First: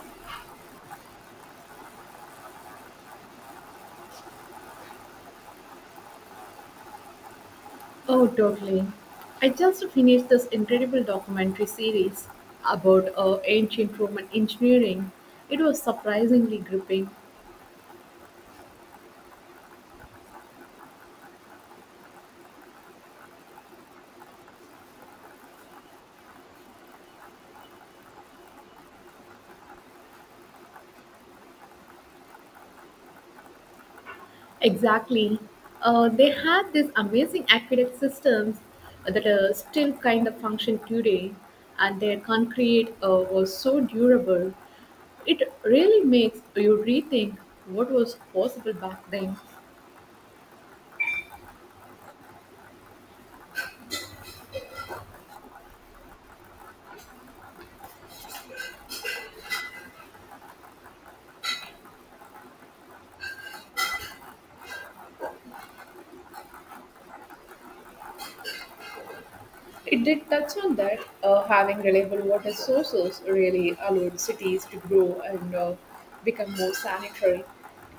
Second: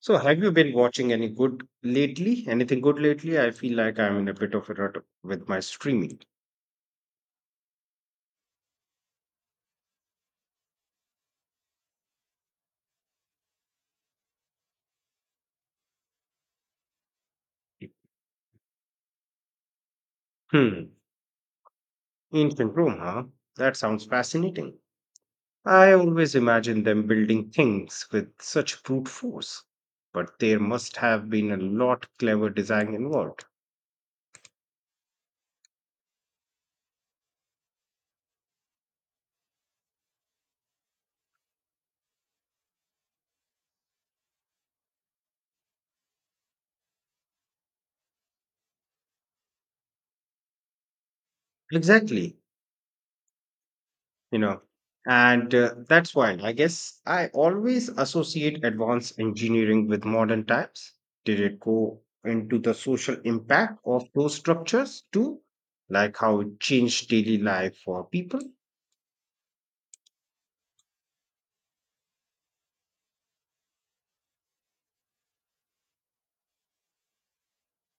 So, have you been watching any good lately? Anything good lately? I feel like I'm in a bit of a rut with my streaming. Oh, totally. I just finished this incredible documentary series about ancient Roman engineering. It was surprisingly gripping. Hmm, ancient Rome, huh? That sounds fascinating. I always imagine them building things with such brute force. But there must have been a lot clever design involved. Exactly. They had these amazing aqueduct systems that are still kind of function today, and their concrete was so durable. It really makes you rethink what was possible back then. Exactly. you know and that's why I guess I always associate advanced engineering with modern times. Did it go into the social impact of those structures too, like how it changed daily life for people? It did touch on that, having reliable water sources really allowed cities to grow and become more sanitary.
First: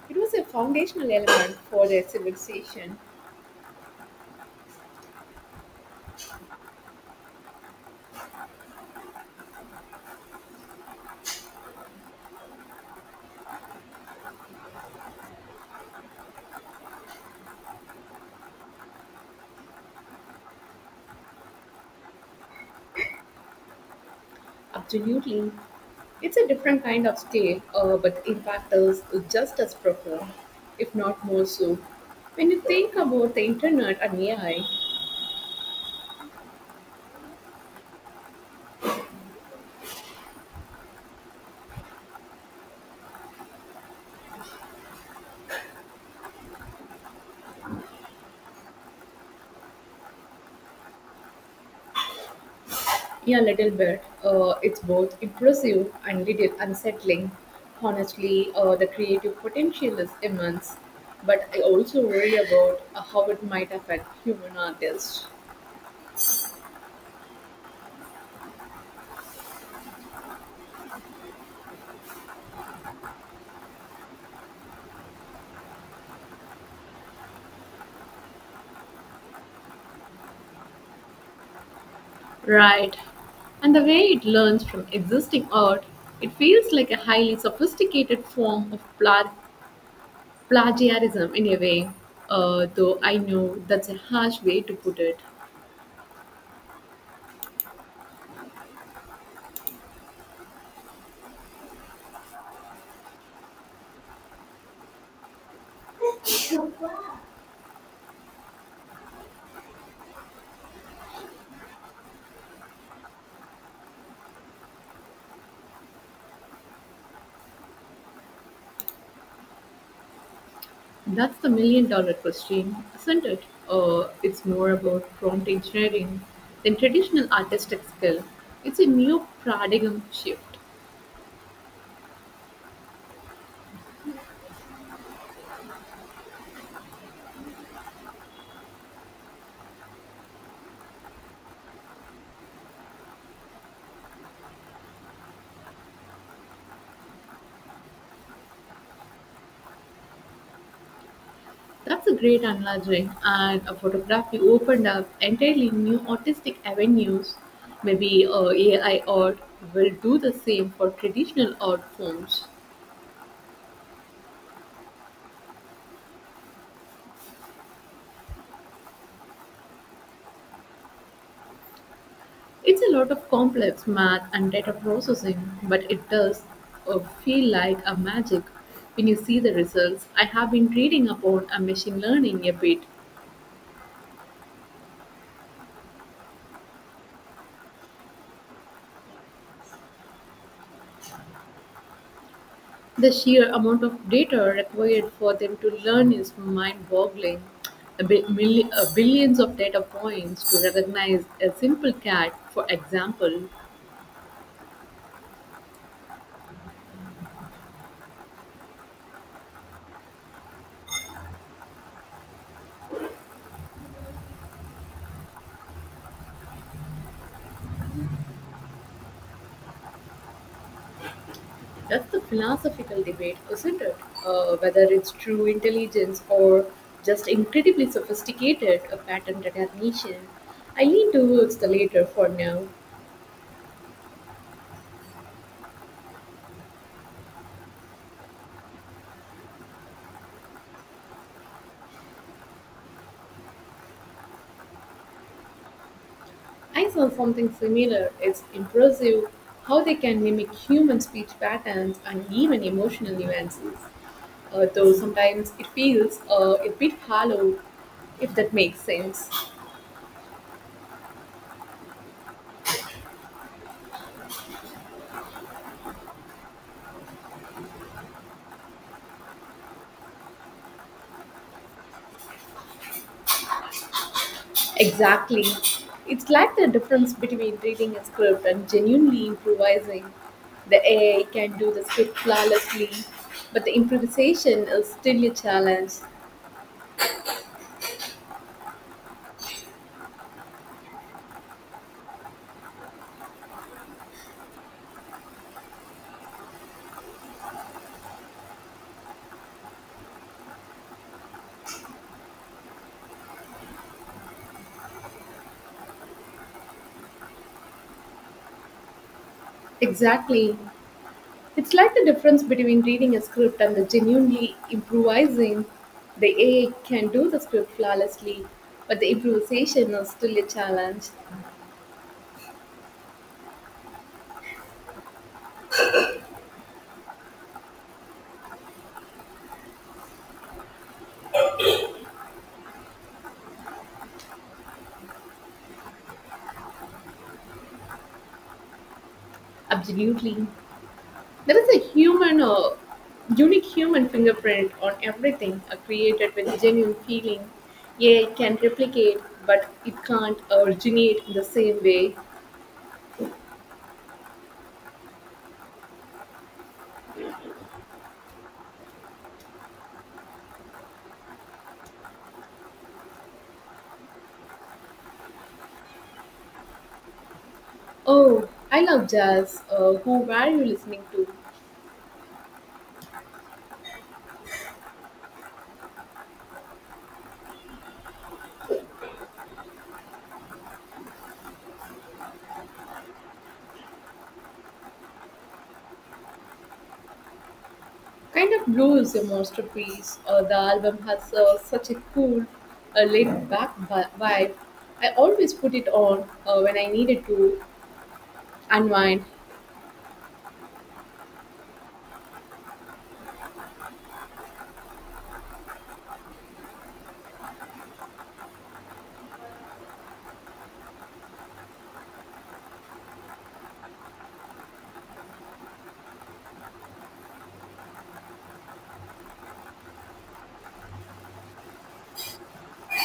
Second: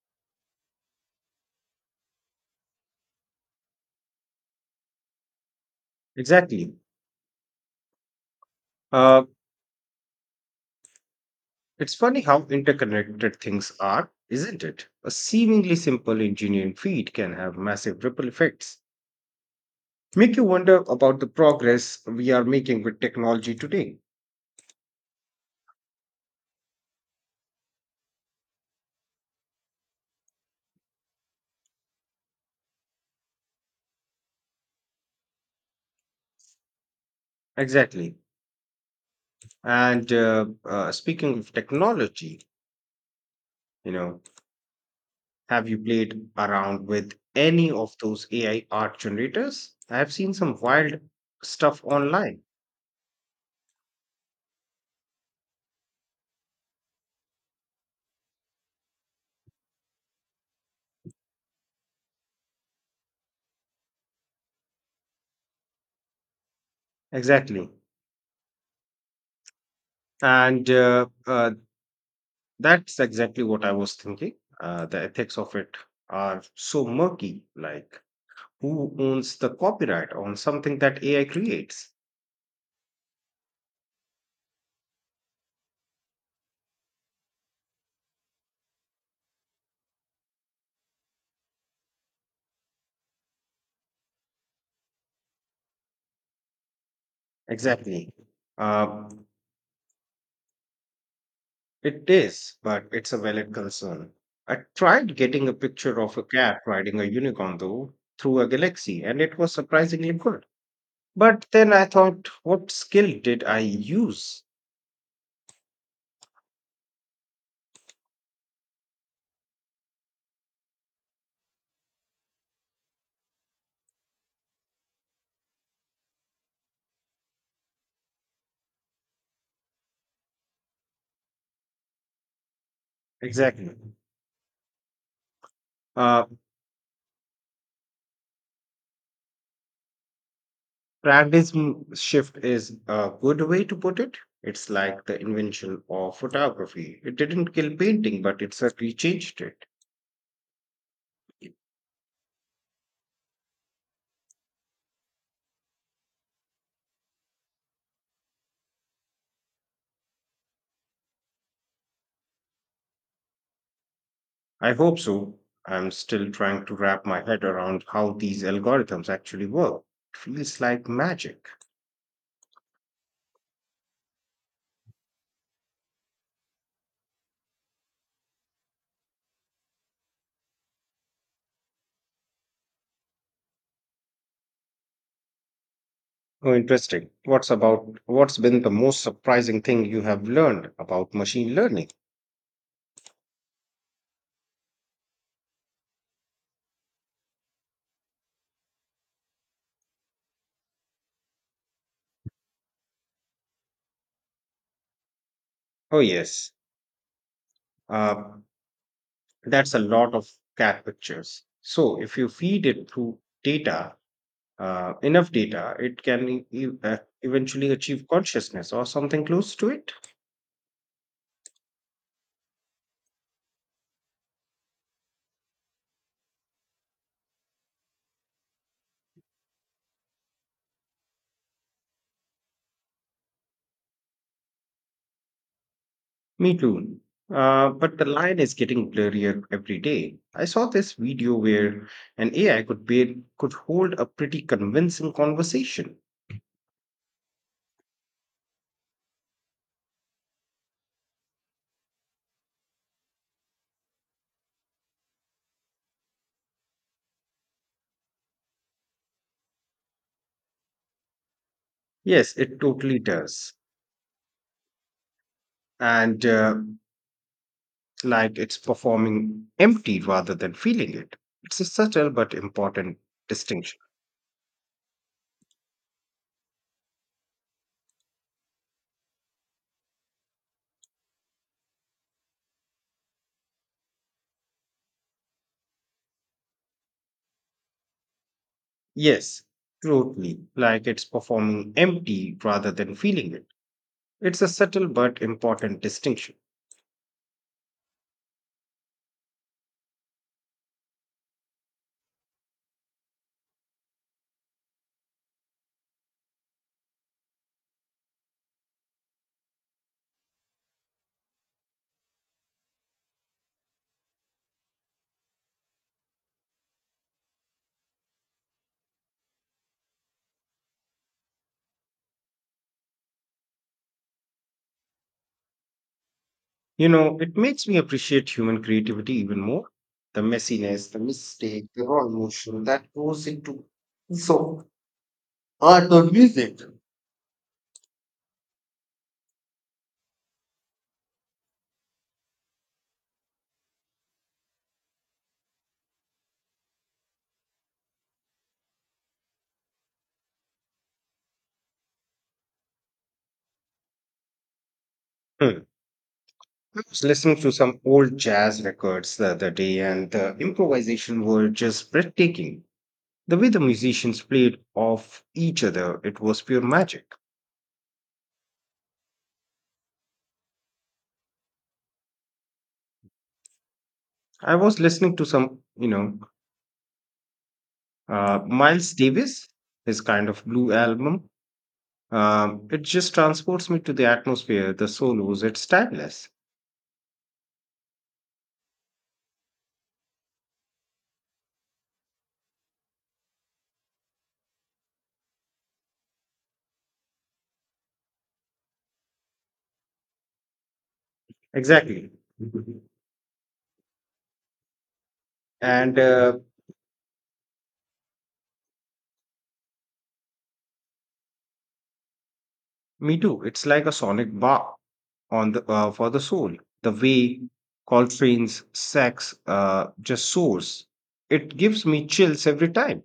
It was a foundational element for their civilization. Exactly. uh, it's funny how interconnected things are, isn't it? A seemingly simple engineering feat can have massive ripple effects. Make you wonder about the progress we are making with technology today. Absolutely. It's a different kind of scale, but the impact is just as profound, if not more so. When you think about the internet and AI, Exactly. And Speaking of technology, you know, have you played around with any of those AI art generators? I have seen some wild stuff online. yeah, a little bit. It's both impressive and little unsettling. Honestly, the creative potential is immense, but I also worry about how it might affect human artists. Exactly. And that's exactly what I was thinking. The ethics of it are so murky. Like, who owns the copyright on something that AI creates? Right. And the way it learns from existing art, it feels like a highly sophisticated form of plagiarism in a way, though I know that's a harsh way to put it. Exactly. Uh, It is, but it's a valid concern. I tried getting a picture of a cat riding a unicorn, though, through a galaxy, and it was surprisingly good. But then I thought, what skill did I use? That's the million dollar question, isn't it? It's more about prompt engineering than traditional artistic skill. It's a new paradigm shift. Exactly. Uh, Paradigm shift is a good way to put it. It's like the invention of photography. It didn't kill painting, but it certainly changed it. That's a great analogy, and a photography opened up entirely new artistic avenues. Maybe AI art will do the same for traditional art forms. I hope so. I'm still trying to wrap my head around how these algorithms actually work. It feels like magic. It's a lot of complex math and data processing, but it does feel like a magic when you see the results. I have been reading upon a machine learning a bit. Oh, interesting. What's been the most surprising thing you have learned about machine learning? The sheer amount of data required for them to learn is mind-boggling. Billions of data points to recognize a simple cat, for example. Oh, yes. Uh, that's a lot of cat pictures. So if you feed it through data, enough data, it can eventually achieve consciousness or something close to it. That's the philosophical debate, isn't it? Whether it's true intelligence or just incredibly sophisticated pattern recognition. I lean towards the latter for now. Me too. But the line is getting blurrier every day. I saw this video where an AI could hold a pretty convincing conversation. I saw something similar. It's impressive how they can mimic human speech patterns and even emotional nuances. Though sometimes it feels a bit hollow, if that makes sense. Yes, it totally does, and like it's performing empty rather than feeling it. It's a subtle but important distinction. Exactly. It's like the difference between reading a script and genuinely improvising. The AI can do the script flawlessly, but the improvisation is still a challenge. Yes, totally. Like it's performing empty rather than feeling it. It's a subtle but important distinction. Exactly. It's like the difference between reading a script and the genuinely improvising. The AI can do the script flawlessly, but the improvisation is still a challenge. You know, it makes me appreciate human creativity even more. The messiness, the mistake, the raw emotion that goes into so art or music. Absolutely. There is a unique human fingerprint on everything created with genuine feeling. AI can replicate, but it can't originate in the same way. Hmm. I was listening to some old jazz records the other day, and the improvisation were just breathtaking. The way the musicians played off each other, it was pure magic. Oh, I love jazz. Who were you listening to? I was listening to some, Miles Davis, his kind of blue album, it just transports me to the atmosphere, the solos, it's timeless. Kind of Blue is a masterpiece. The album has such a cool, laid-back vibe. I always put it on when I needed to unwind. Exactly. And me too, it's like a sonic bath on the for the soul. The way Coltrane's sax just soars, it gives me chills every time.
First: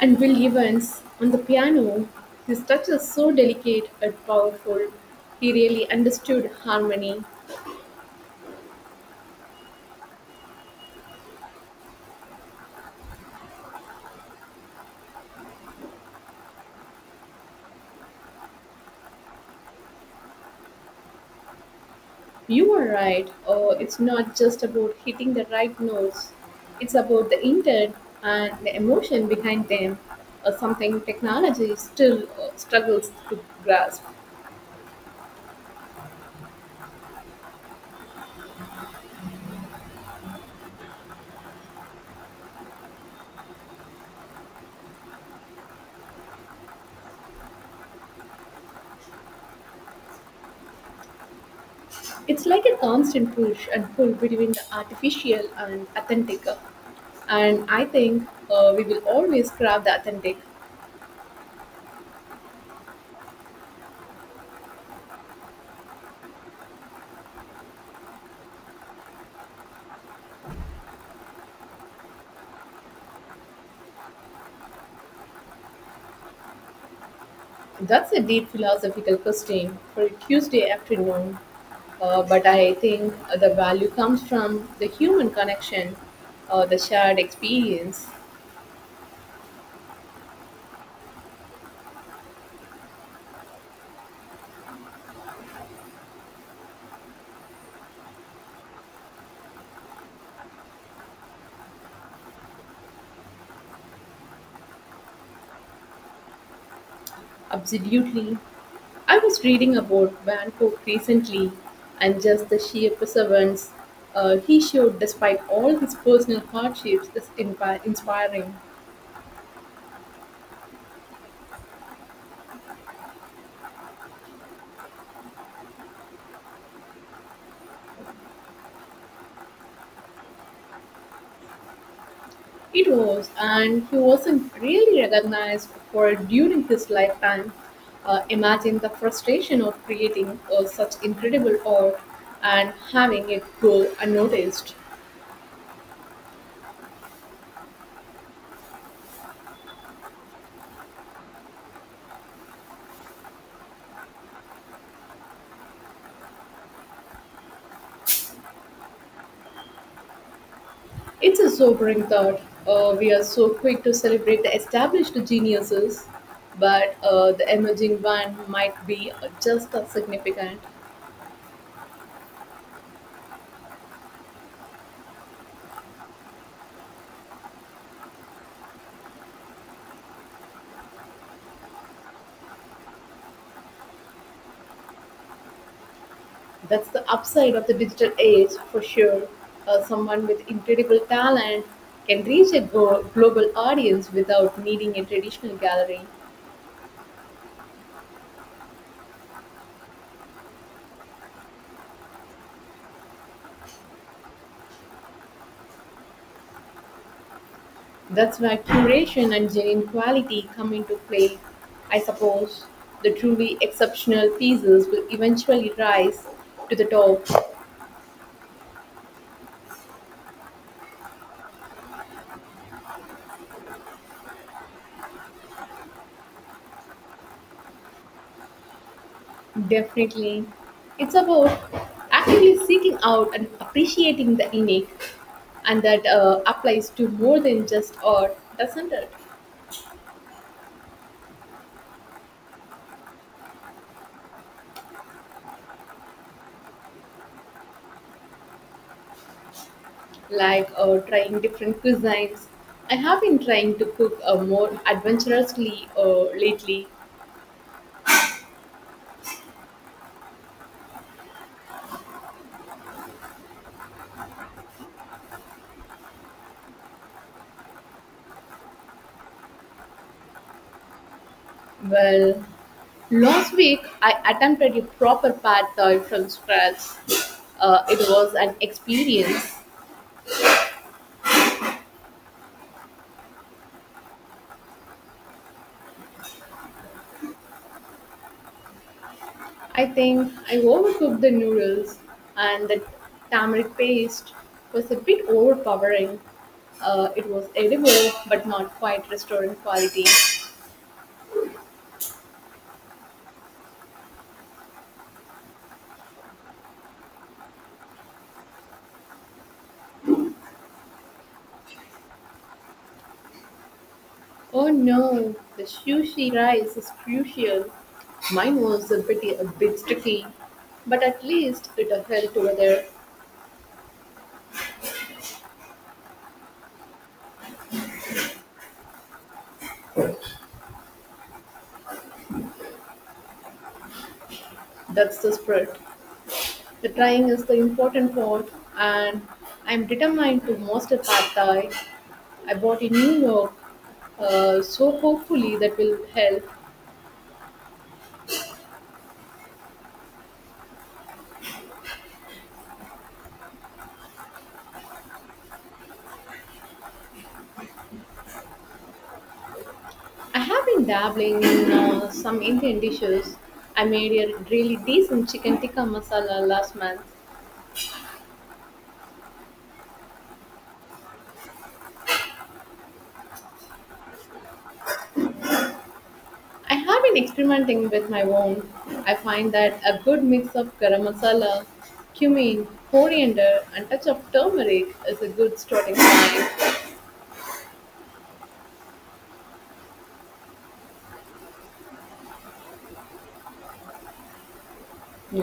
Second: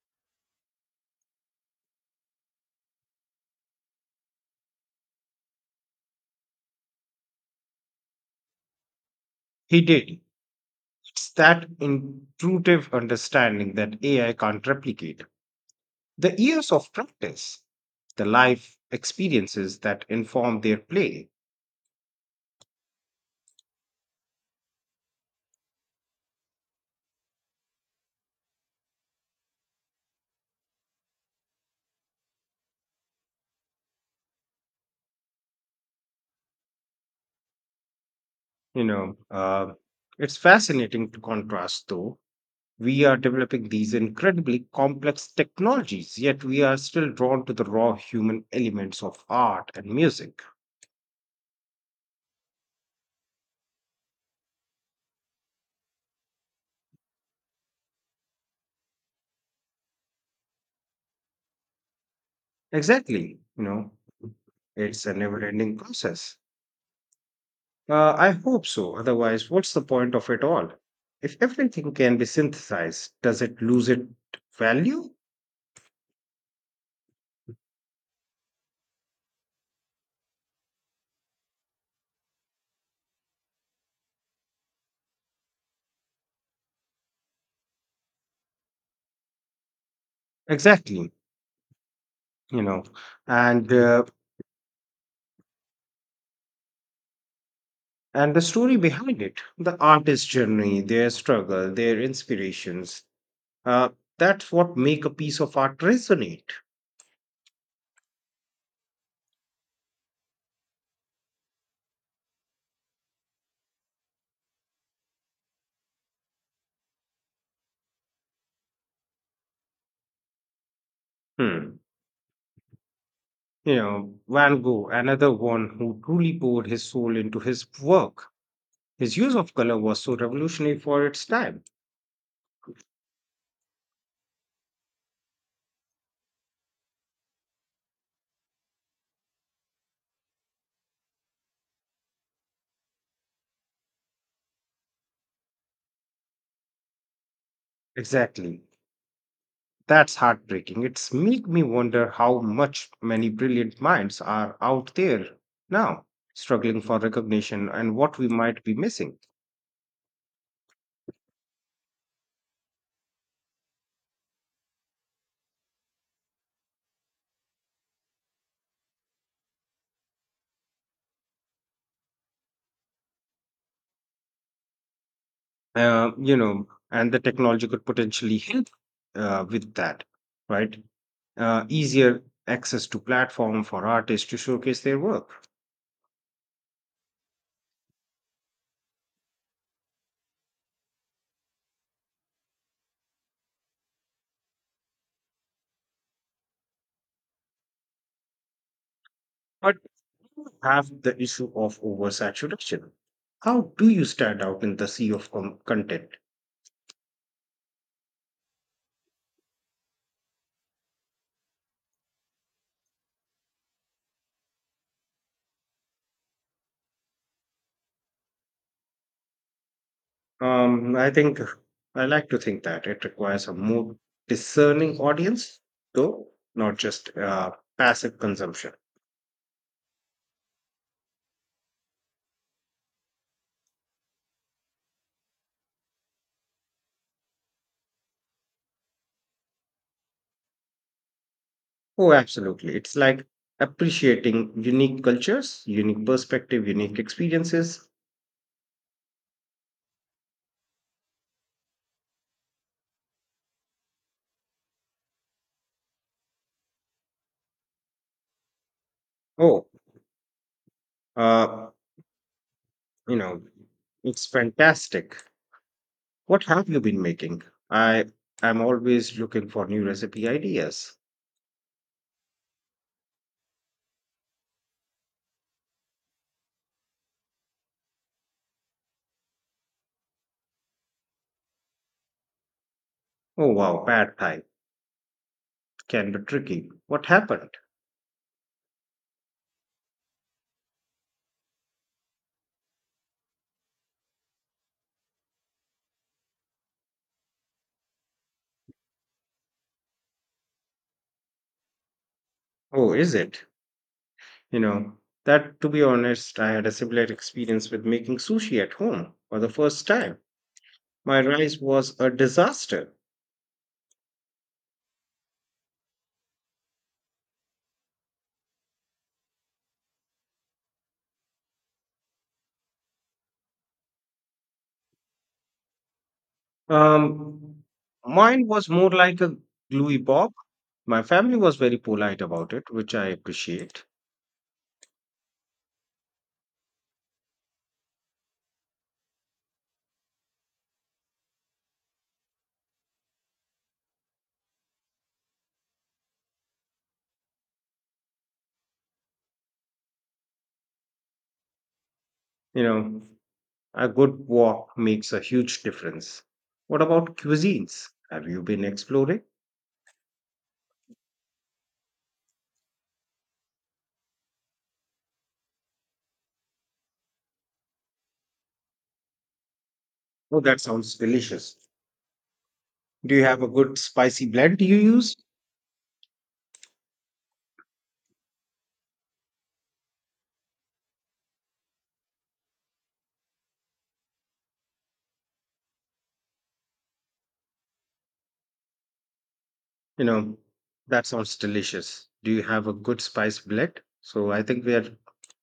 And Bill Evans on the piano, his touch is so delicate and powerful. He really understood harmony. He did. It's that intuitive understanding that AI can't replicate. The years of practice, the life experiences that inform their play. You are right, oh, it's not just about hitting the right notes, it's about the intent and the emotion behind them, or something technology still struggles to grasp. You know, uh, it's fascinating to contrast, though. We are developing these incredibly complex technologies, yet we are still drawn to the raw human elements of art and music. It's like a constant push and pull between the artificial and authentic. And I think we will always grab the authentic. Exactly. You know, it's a never ending process. I hope so. Otherwise, what's the point of it all? If everything can be synthesized, does it lose its value? That's a deep philosophical question for a Tuesday afternoon. But I think the value comes from the human connection, the shared experience. Exactly, you know, and uh, and the story behind it, the artist's journey, their struggle, their inspirations. Uh, that's what make a piece of art resonate. Absolutely. I was reading about Van Gogh recently and just the sheer perseverance he showed despite all his personal hardships is inspiring. Hmm. You know, Van Gogh, another one who truly poured his soul into his work. His use of color was so revolutionary for its time. It was, and he wasn't really recognized for it during his lifetime. Imagine the frustration of creating such incredible art and having it go unnoticed. Exactly. That's heartbreaking. It's make me wonder how much many brilliant minds are out there now, struggling for recognition and what we might be missing. It's a sobering thought. We are so quick to celebrate the established geniuses, but the emerging one might be just as significant. And the technology could potentially help with that, right? Easier access to platform for artists to showcase their work. That's the upside of the digital age for sure. Someone with incredible talent can reach a global audience without needing a traditional gallery. But you have the issue of oversaturation. How do you stand out in the sea of content? That's where curation and genuine quality come into play. I suppose the truly exceptional pieces will eventually rise to the top. Um, I think I like to think that it requires a more discerning audience, though, not just passive consumption. Definitely. It's about actively seeking out and appreciating the unique, and that applies to more than just art, doesn't it? Oh, absolutely. It's like appreciating unique cultures, unique perspective, unique experiences. Like trying different cuisines. I have been trying to cook more adventurously lately. Oh, Uh, you know, it's fantastic. What have you been making? I I'm always looking for new recipe ideas. Well, last week I attempted a proper pad thai from scratch. It was an experience. Oh wow, pad thai can be tricky. What happened? I think I overcooked the noodles and the tamarind paste was a bit overpowering. It was edible but not quite restaurant quality. Oh, is it? You know, that to be honest, I had a similar experience with making sushi at home for the first time. My rice was a disaster. Oh no, the sushi rice is crucial. Mine was a bit sticky, but at least it held together. Um, mine was more like a gluey bob. My family was very polite about it, which I appreciate. That's the spirit. The trying is the important part, and I'm determined to master pad thai. I bought in New York, so hopefully that will help. You know, a good walk makes a huge difference. What about cuisines? Have you been exploring? I have been dabbling in some Indian dishes. I made a really decent chicken tikka masala last month. Oh, that sounds delicious. Do you have a good spicy blend you use? I have been experimenting with my own. I find that a good mix of garam masala, cumin, coriander, and touch of turmeric is a good starting point. You know, that sounds delicious. Do you have a good spice blend? So I think we are